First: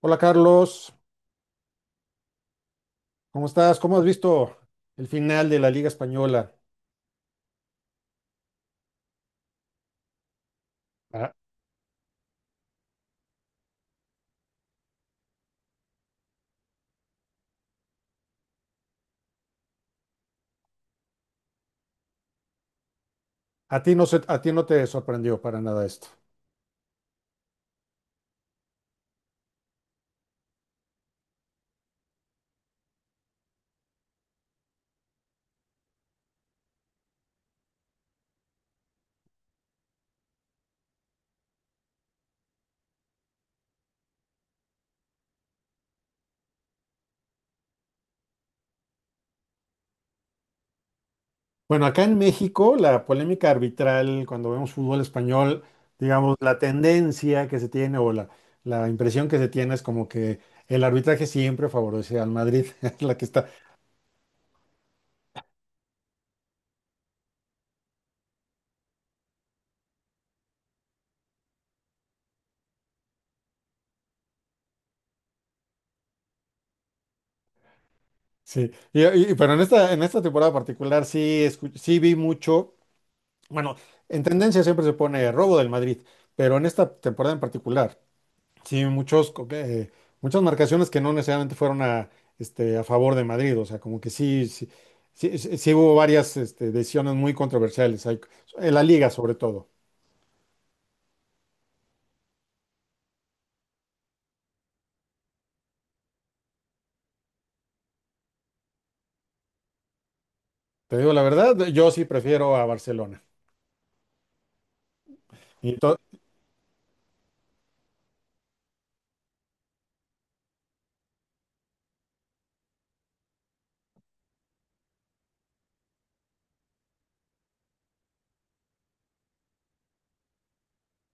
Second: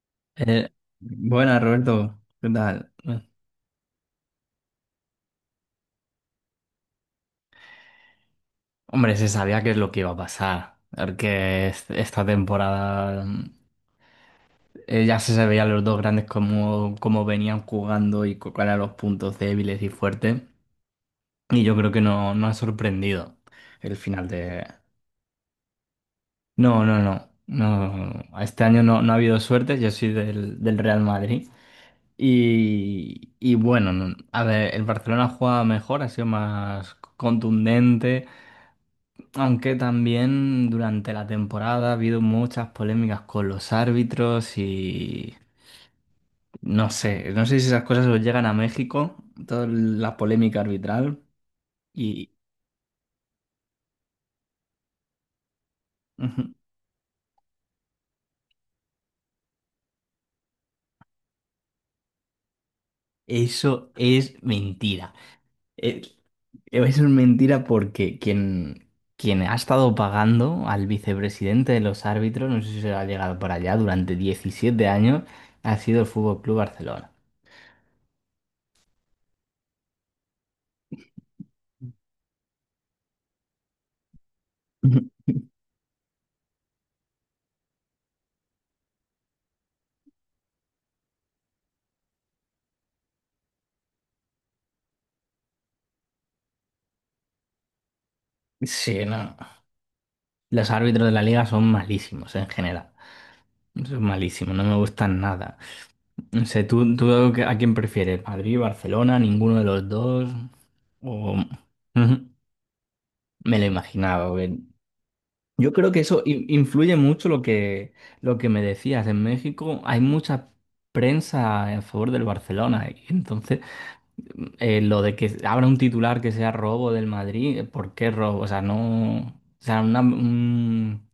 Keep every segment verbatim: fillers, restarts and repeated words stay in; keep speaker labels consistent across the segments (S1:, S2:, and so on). S1: Hola
S2: Eh,
S1: Carlos,
S2: Buenas, Roberto. ¿Qué tal? Eh,
S1: ¿cómo estás? ¿Cómo has visto el final de la Liga Española?
S2: Hombre, se sabía qué es lo que iba a pasar.
S1: A,
S2: Porque es- esta temporada mm, eh, ya se veían los dos grandes cómo, cómo venían jugando y cu- cuáles eran los puntos débiles y fuertes. Y yo creo que no, no ha sorprendido
S1: a ti
S2: el
S1: no se-
S2: final
S1: a ti
S2: de...
S1: no te sorprendió para nada esto.
S2: No, no, no. No, este año no, no ha habido suerte. Yo soy del, del Real Madrid. Y, y bueno, no- a ver, el Barcelona juega mejor, ha sido más contundente, aunque también durante la temporada ha habido muchas polémicas con los árbitros y no sé, no sé si esas cosas os llegan a México, toda la polémica arbitral
S1: Bueno, acá en
S2: y
S1: México la polémica arbitral cuando vemos fútbol español, digamos, la tendencia que se tiene o la, la impresión que se tiene es como que el arbitraje siempre favorece al Madrid, es la que está.
S2: eso es mentira. Es, es una mentira porque quien, quien ha estado pagando al vicepresidente de los árbitros, no sé si se ha llegado por allá, durante diecisiete años, ha sido el Fútbol Club Barcelona.
S1: Sí, Y- y- pero en esta, en esta temporada particular sí, escu- sí vi mucho, bueno, en tendencia siempre se pone robo del Madrid, pero en esta temporada en particular. Sí, muchos, co- eh, muchas marcaciones que no necesariamente fueron a, este, a favor de Madrid, o sea, como que sí, sí, sí, sí- sí hubo varias este, decisiones muy controversiales, hay- en la
S2: Sí,
S1: liga sobre
S2: no.
S1: todo.
S2: Los árbitros de la liga son malísimos en general. Son malísimos, no me gustan nada. No sé, ¿tú, tú a quién prefieres? ¿Madrid, Barcelona, ninguno de los dos?
S1: Te digo la
S2: O...
S1: verdad, yo sí
S2: Ujú.
S1: prefiero a Barcelona.
S2: Me lo imaginaba, porque yo
S1: Y
S2: creo
S1: to-
S2: que eso in- influye mucho lo que, lo que me decías. En México hay mucha prensa a favor del Barcelona, y entonces, eh, lo de que abra un titular que sea robo del Madrid, eh, ¿por qué robo? O sea, no. O sea, una, un-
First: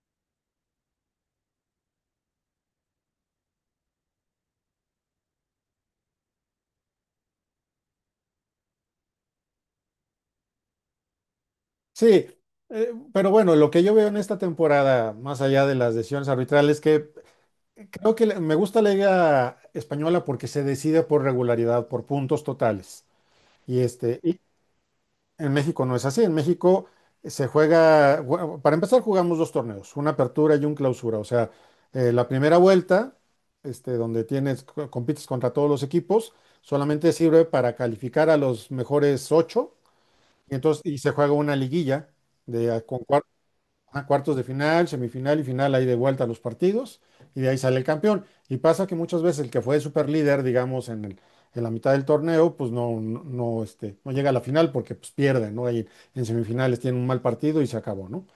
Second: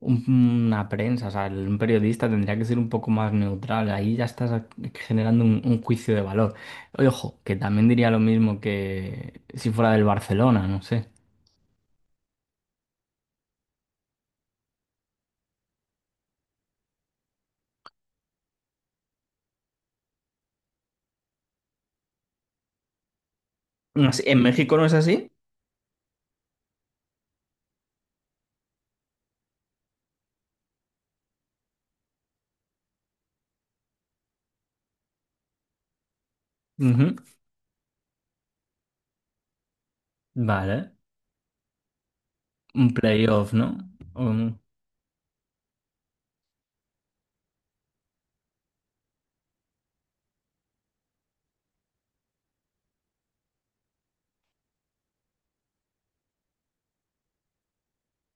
S2: un- una prensa, o sea, el- un periodista tendría que ser un poco más neutral. Ahí ya estás generando un, un juicio de valor. Ojo, que también diría lo mismo que si fuera del Barcelona, no sé.
S1: sí, eh, pero bueno, lo que yo veo en esta temporada, más allá de las decisiones arbitrales, que creo que le- me gusta la liga española porque se decide por regularidad, por puntos totales. Y
S2: No
S1: este,
S2: sé,
S1: y,
S2: ¿en México no es así?
S1: En México no es así. En México se juega, bueno, para empezar jugamos dos torneos, una apertura y un clausura. O sea, eh, la primera vuelta, este, donde tienes, co- compites contra todos los equipos, solamente
S2: Ujú.
S1: sirve para calificar a los mejores ocho. Y entonces,
S2: Vale.
S1: y se juega una liguilla de, a-
S2: Un
S1: con cuar-
S2: playoff, ¿no?
S1: a cuartos de
S2: Un-
S1: final, semifinal y final, ahí de vuelta los partidos, y de ahí sale el campeón. Y pasa que muchas veces el que fue super líder, digamos, en el, en la mitad del torneo, pues no, no, no, este, no llega a la final porque pues, pierde, ¿no? Ahí en semifinales tiene un mal partido y se acabó, ¿no?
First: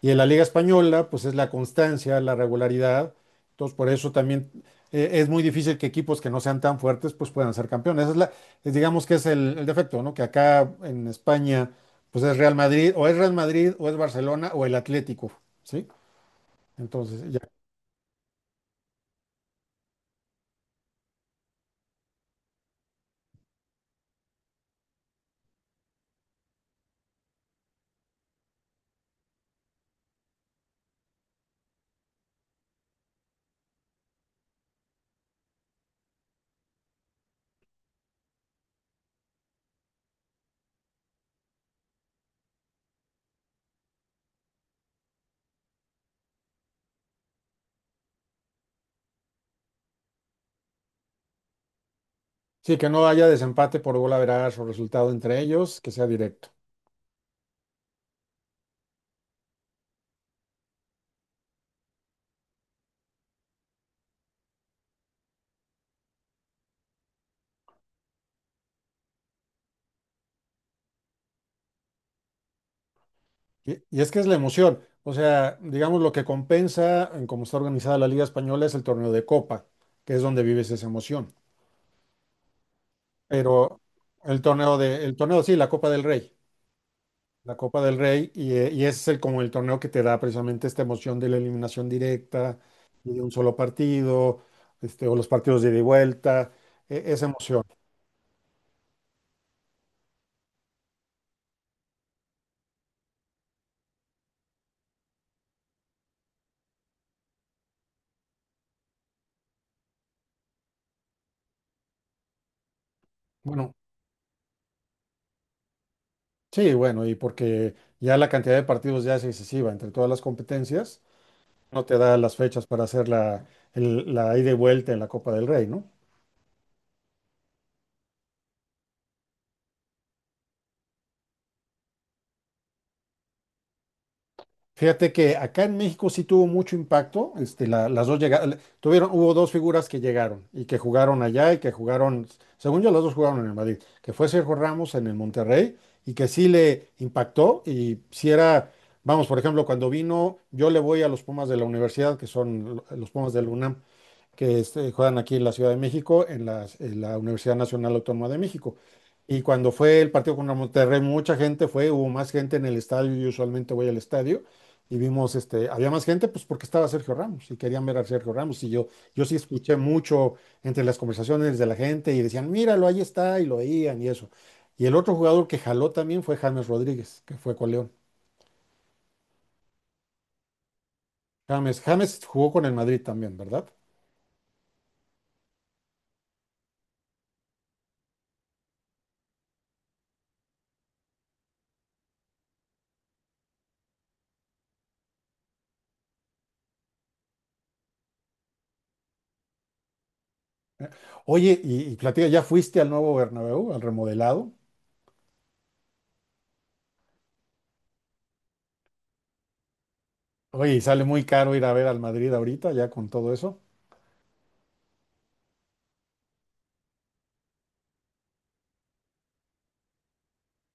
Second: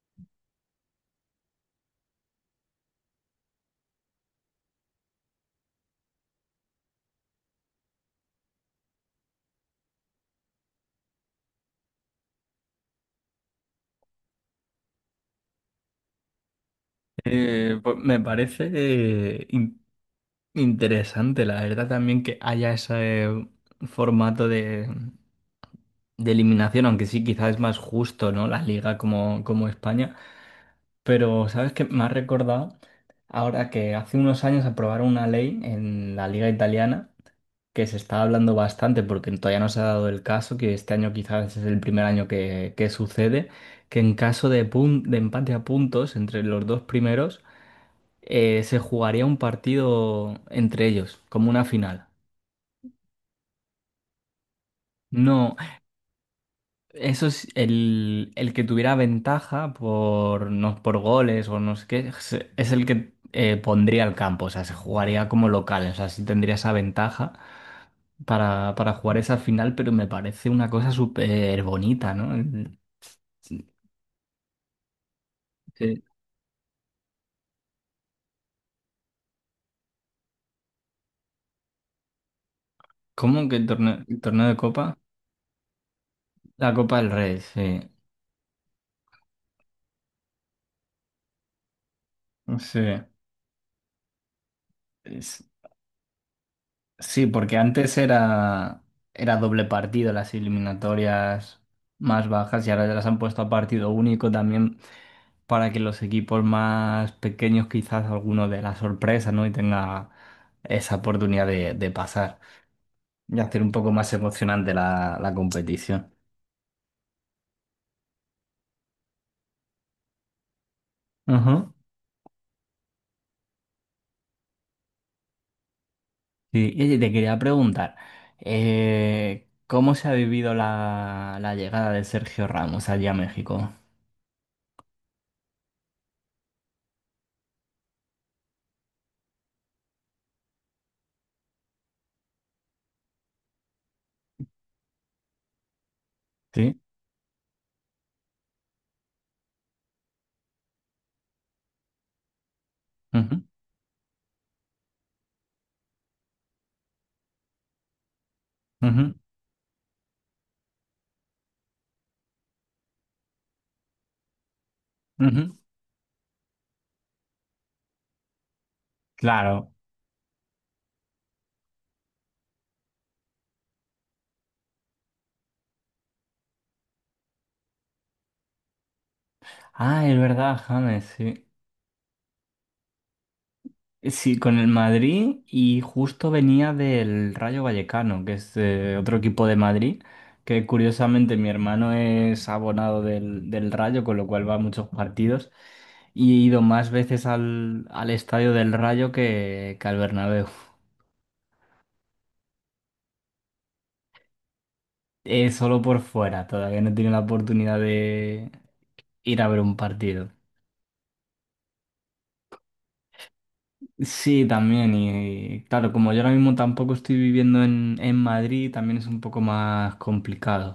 S1: Y en la Liga Española, pues es la constancia, la regularidad. Entonces, por eso también eh, es muy difícil que equipos que no sean tan fuertes, pues puedan ser campeones. Esa es la, es, digamos que es el, el defecto, ¿no? Que acá en España, pues es Real Madrid, o es Real Madrid, o es Barcelona, o el Atlético, ¿sí? Entonces, ya.
S2: eh, pues me parece eh, in- interesante, la verdad, también que haya ese eh, formato de, de eliminación, aunque sí, quizás es más justo, ¿no? La liga como, como España. Pero, ¿sabes qué? Me ha recordado ahora que hace unos años aprobaron una ley en la liga italiana, que se está hablando bastante, porque todavía no se ha dado el caso, que este año quizás es el primer año que, que sucede, que en caso de, pun- de empate a puntos entre los dos primeros, eh, se jugaría un partido entre ellos, como una final.
S1: Sí, que no haya desempate por gol average o resultado entre
S2: No,
S1: ellos, que sea directo.
S2: eso es el, el que tuviera ventaja por, no, por goles o no sé qué, se- es el que eh, pondría al campo, o sea, se jugaría como local, o sea, sí tendría esa ventaja para, para jugar esa final, pero me parece una cosa súper bonita, ¿no? El- sí,
S1: Y, y es que es la emoción. O sea, digamos
S2: sí.
S1: lo que compensa en cómo está organizada la Liga Española es el torneo de Copa, que es donde vives esa emoción.
S2: ¿Cómo que el
S1: Pero
S2: torneo, el
S1: el
S2: torneo de
S1: torneo
S2: Copa?
S1: de, el torneo, sí, la Copa del Rey,
S2: La Copa del Rey,
S1: la
S2: sí.
S1: Copa del Rey, y, eh, y ese es el, como el torneo que te da precisamente esta emoción de la eliminación directa
S2: Sí,
S1: y de un solo partido, este, o los
S2: Es-
S1: partidos de ida y vuelta, e- esa
S2: sí, porque
S1: emoción.
S2: antes era, era doble partido las eliminatorias más bajas y ahora ya las han puesto a partido único también, para que los equipos más pequeños quizás alguno de la sorpresa, ¿no? Y tenga esa oportunidad de, de pasar y hacer un
S1: Bueno,
S2: poco más emocionante la, la competición.
S1: sí, bueno, y porque ya la cantidad de partidos ya es excesiva entre todas las competencias,
S2: Ajá.
S1: no te da las fechas para hacer la, el- la ida y vuelta en la Copa del Rey, ¿no?
S2: Sí, y oye, te quería preguntar, eh, ¿cómo se ha vivido la, la llegada de Sergio Ramos allí a México?
S1: Fíjate que acá en México sí tuvo mucho impacto. Este, la- las dos llegaron, tuvieron, hubo dos figuras que llegaron y que jugaron allá y que jugaron, según yo, las dos jugaron en el Madrid, que fue Sergio Ramos en el Monterrey y que sí
S2: Sí.
S1: le impactó y si era, vamos, por ejemplo, cuando vino, yo le voy a los Pumas de la universidad, que son lo- los Pumas
S2: Ujú,
S1: del UNAM, que este, juegan aquí en la Ciudad de México, en las- en la, Universidad Nacional Autónoma de México.
S2: ujú,
S1: Y cuando fue el partido contra Monterrey, mucha gente fue, hubo más gente en el estadio, yo usualmente voy al estadio, y vimos,
S2: ujú.
S1: este, había más gente, pues porque estaba Sergio Ramos, y querían ver a Sergio Ramos, y yo, yo sí
S2: Claro.
S1: escuché mucho entre las conversaciones de la gente, y decían, míralo, ahí está, y lo veían, y eso. Y el otro jugador que jaló también fue James Rodríguez, que fue con León.
S2: Ah, es verdad, James, sí.
S1: James, James jugó con el Madrid también, ¿verdad?
S2: Sí, con el Madrid y justo venía del Rayo Vallecano, que es eh, otro equipo de Madrid, que curiosamente mi hermano es abonado del, del Rayo, con lo cual va a muchos partidos y he ido más veces al, al estadio del Rayo que, que al Bernabéu.
S1: Oye, y, y platica, ¿ya fuiste al nuevo Bernabéu, al remodelado?
S2: Eh, solo por fuera, todavía no tiene la oportunidad de ir a ver un partido.
S1: Oye, y sale muy caro ir a ver al Madrid ahorita, ya con todo eso.
S2: Sí, también. Y claro, como yo ahora mismo tampoco estoy viviendo en, en Madrid, también es un poco más complicado.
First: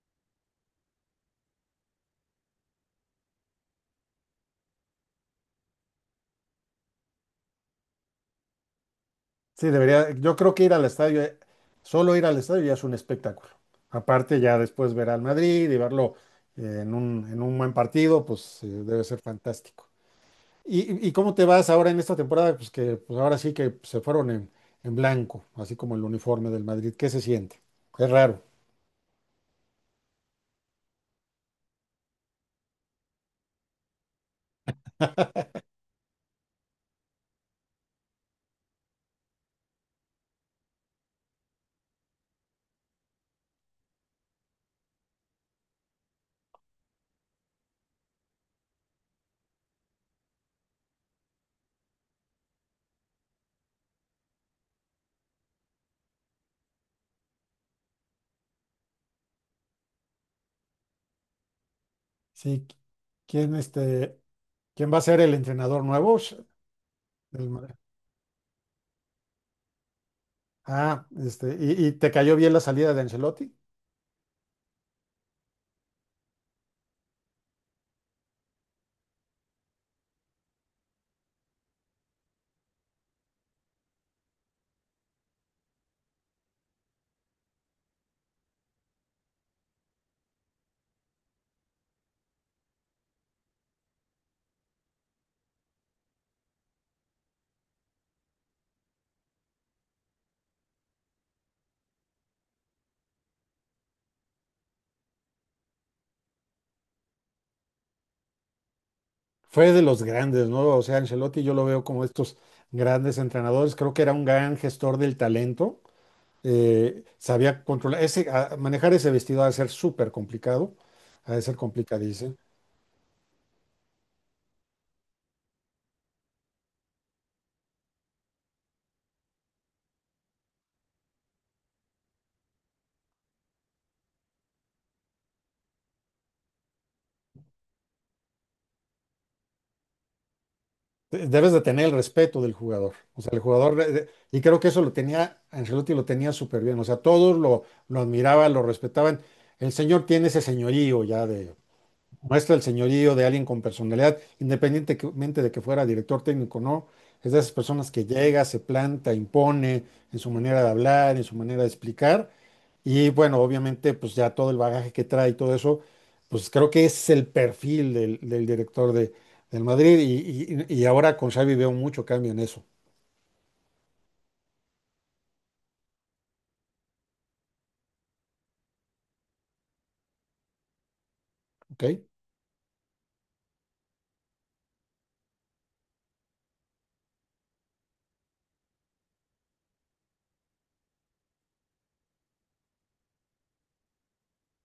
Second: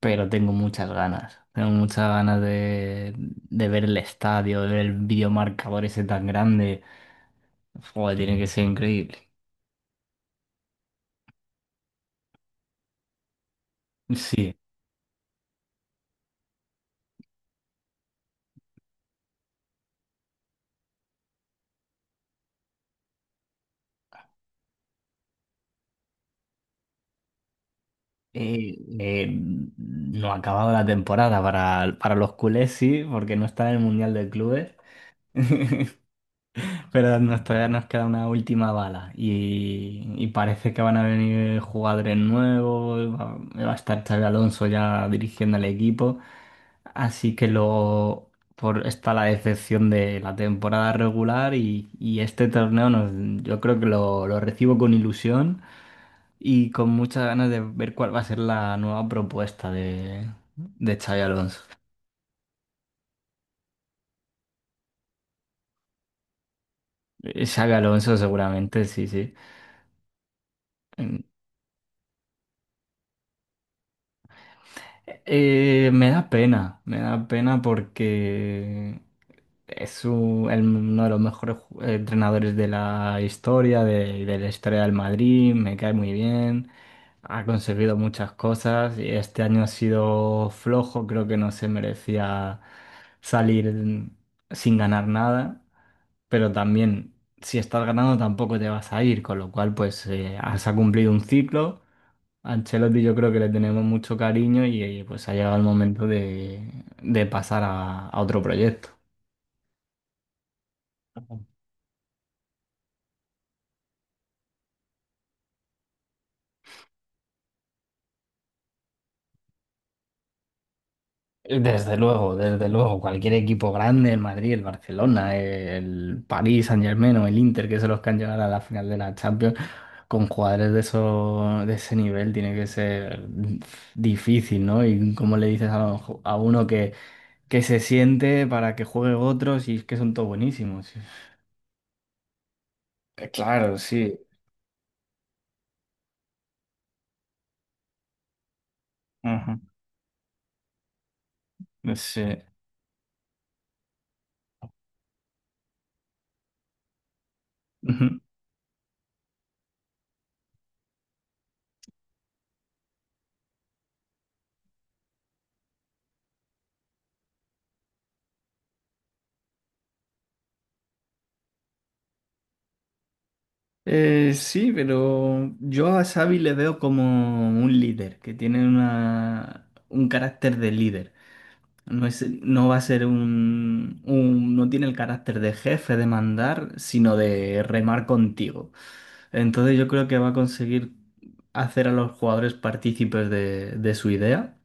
S2: Pero tengo muchas ganas. Tengo muchas ganas de, de ver el estadio, de ver el videomarcador ese tan grande. Joder, tiene que ser increíble.
S1: Sí, debería, yo creo que ir al estadio, eh, solo ir al estadio ya es un espectáculo. Aparte,
S2: Sí.
S1: ya después ver al Madrid y verlo eh, en un, en un buen partido, pues eh, debe ser fantástico. ¿Y, y- cómo te vas ahora en esta temporada? Pues que pues ahora sí que se fueron en, en blanco, así como el uniforme del Madrid. ¿Qué se siente? Es raro.
S2: Eh, eh, no ha acabado la temporada para, para los culés, sí, porque no está en el Mundial de Clubes. Pero nos, todavía nos queda una última bala y, y parece que van a venir jugadores nuevos, va, va a estar Xabi Alonso ya dirigiendo el equipo, así que luego por, está la decepción de la temporada regular y, y este torneo nos- yo creo que lo, lo recibo con ilusión y con muchas ganas de ver cuál va a ser la nueva propuesta de, de Xabi Alonso.
S1: Sí, ¿quién, este, quién va a ser el entrenador nuevo? Sh-
S2: Eh,
S1: del
S2: Xabi
S1: Madrid.
S2: Alonso seguramente, sí, sí.
S1: Ah, este, ¿y, y te cayó bien la salida de Ancelotti?
S2: Eh, me da pena, me da pena porque es u- el- uno de los mejores ju- eh, entrenadores de la historia, de, de la historia del Madrid, me cae muy bien, ha conseguido muchas cosas y este año ha sido flojo, creo que no se merecía salir sin ganar nada, pero también si estás ganando tampoco te vas a ir, con lo cual pues eh, has ha cumplido un ciclo. A Ancelotti yo creo que le tenemos mucho cariño y eh, pues ha llegado el momento de, de pasar a, a otro proyecto.
S1: Fue de los grandes, ¿no? O sea, Ancelotti yo lo veo como estos grandes entrenadores. Creo que era un gran gestor del talento. Eh, sabía controlar, ese, a- manejar ese vestido ha de ser súper complicado, ha de ser
S2: Desde
S1: complicadísimo.
S2: luego, desde luego, cualquier equipo grande, el Madrid, el Barcelona, el París Saint-Germain o el Inter, que son los que han llegado a la final de la Champions, con jugadores de eso, de ese nivel tiene que ser difícil, ¿no? Y como le dices a, lo- a uno que, que se siente para que juegue otros y es que son todos buenísimos.
S1: De- Debes de tener el respeto del jugador. O sea,
S2: Eh,
S1: el
S2: Claro,
S1: jugador, eh,
S2: sí.
S1: y creo que eso lo tenía, Ancelotti lo tenía súper bien. O sea, todos lo, lo admiraban, lo respetaban.
S2: Ajá.
S1: El señor tiene ese señorío ya de,
S2: Sí.
S1: muestra el señorío de alguien con personalidad, independientemente de que fuera director técnico o no. Es de esas personas que llega, se planta, impone en su manera de hablar, en su manera de explicar. Y bueno, obviamente, pues ya todo el bagaje que trae y todo eso, pues creo que ese es el perfil del, del director de, del Madrid. Y, y- y ahora con Xavi veo mucho cambio en eso,
S2: Eh, sí, pero yo a Xavi le veo como un líder, que tiene una, un carácter de líder.
S1: ¿ok?
S2: No es, no va a ser un, un- no tiene el carácter de jefe, de mandar, sino de remar contigo. Entonces yo creo que va a conseguir hacer a los jugadores partícipes de, de su idea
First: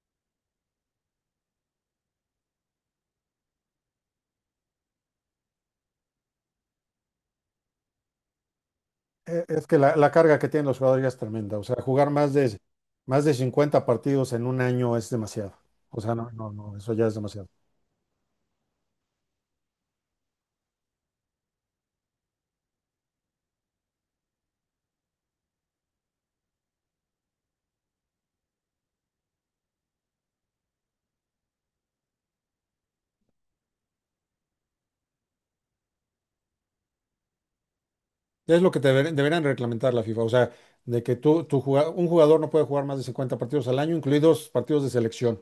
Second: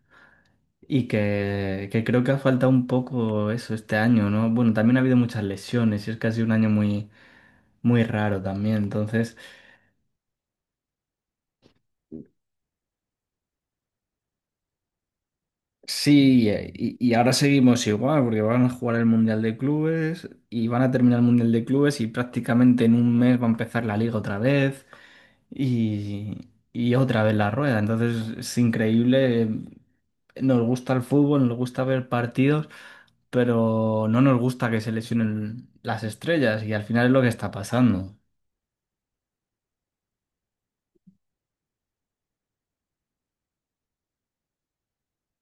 S2: y que, que creo que ha faltado un poco eso este año, ¿no? Bueno, también ha habido muchas lesiones y es que ha sido un año muy, muy raro también, entonces...
S1: Eh, es que la, la carga que tienen los jugadores ya es tremenda. O sea, jugar más de, más de cincuenta partidos en un año es demasiado. O sea, no,
S2: Sí,
S1: no,
S2: eh,
S1: no, eso
S2: y,
S1: ya
S2: y
S1: es
S2: ahora
S1: demasiado.
S2: seguimos igual, porque van a jugar el Mundial de Clubes y van a terminar el Mundial de Clubes y prácticamente en un mes va a empezar la liga otra vez y, y otra vez la rueda. Entonces es increíble. eh, Nos gusta el fútbol, nos gusta ver partidos, pero no nos gusta que se lesionen las estrellas y al final es lo que está pasando.
S1: Es lo que te deber- deberían reglamentar la FIFA, o sea, de que tú, tu juga- un jugador no puede jugar más de cincuenta partidos al año, incluidos partidos de selección.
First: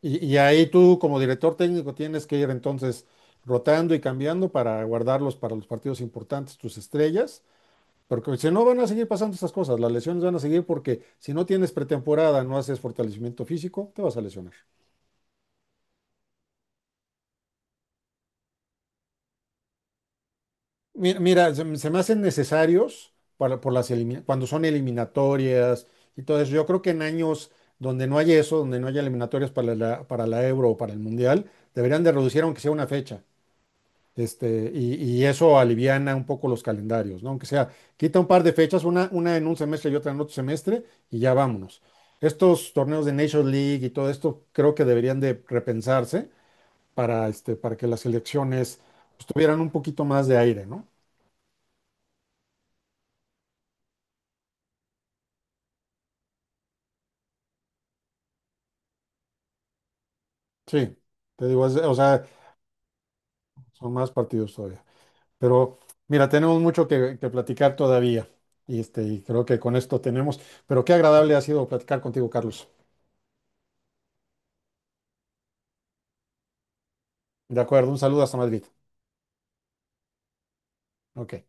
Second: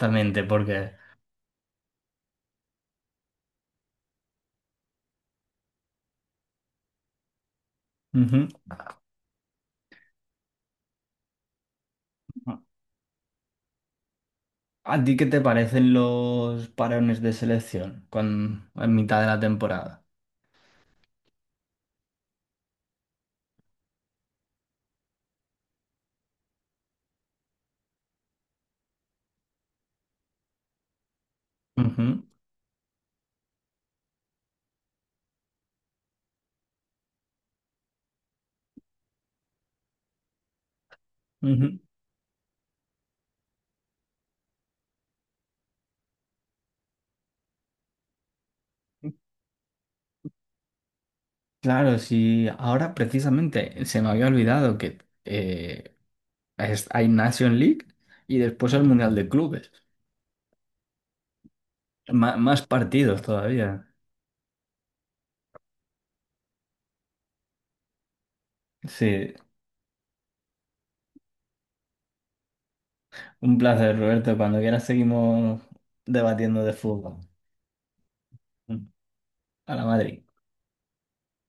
S1: Y, y ahí
S2: porque...
S1: tú, como director técnico, tienes que ir entonces rotando y cambiando para guardarlos para los partidos importantes, tus estrellas, porque
S2: Ujú.
S1: si no van a seguir pasando estas cosas, las lesiones van a seguir porque si no tienes pretemporada, no haces fortalecimiento físico, te vas a lesionar.
S2: ¿A ti qué te parecen los parones de selección cuan- en mitad de la temporada?
S1: Mi- Mira, se, me se me hacen necesarios para, por las elimina- cuando son eliminatorias y todo eso. Yo creo que en años donde no haya eso, donde no haya eliminatorias para la, para la Euro o para el Mundial, deberían de
S2: Ujú,
S1: reducir aunque sea una fecha. Este, y, y eso aliviana un poco los calendarios, ¿no? Aunque sea, quita un par de fechas, una, una en un semestre y otra en otro semestre, y ya
S2: ujú.
S1: vámonos. Estos torneos de Nations League y todo esto creo que deberían de repensarse para, este, para que las elecciones pues, tuvieran un poquito más de aire, ¿no?
S2: Claro, sí. Ahora precisamente se me había olvidado que eh, es- hay Nation League y después el Mundial de Clubes.
S1: Sí, te digo, es- o sea,
S2: Ma- más partidos todavía.
S1: son más partidos todavía. Pero mira, tenemos mucho que, que platicar todavía. Y, este, y
S2: Sí,
S1: creo que con esto tenemos. Pero qué agradable ha sido platicar contigo, Carlos.
S2: un placer, Roberto. Cuando quieras seguimos debatiendo de fútbol.
S1: De acuerdo, un saludo hasta Madrid.
S2: A la Madrid.
S1: Ok.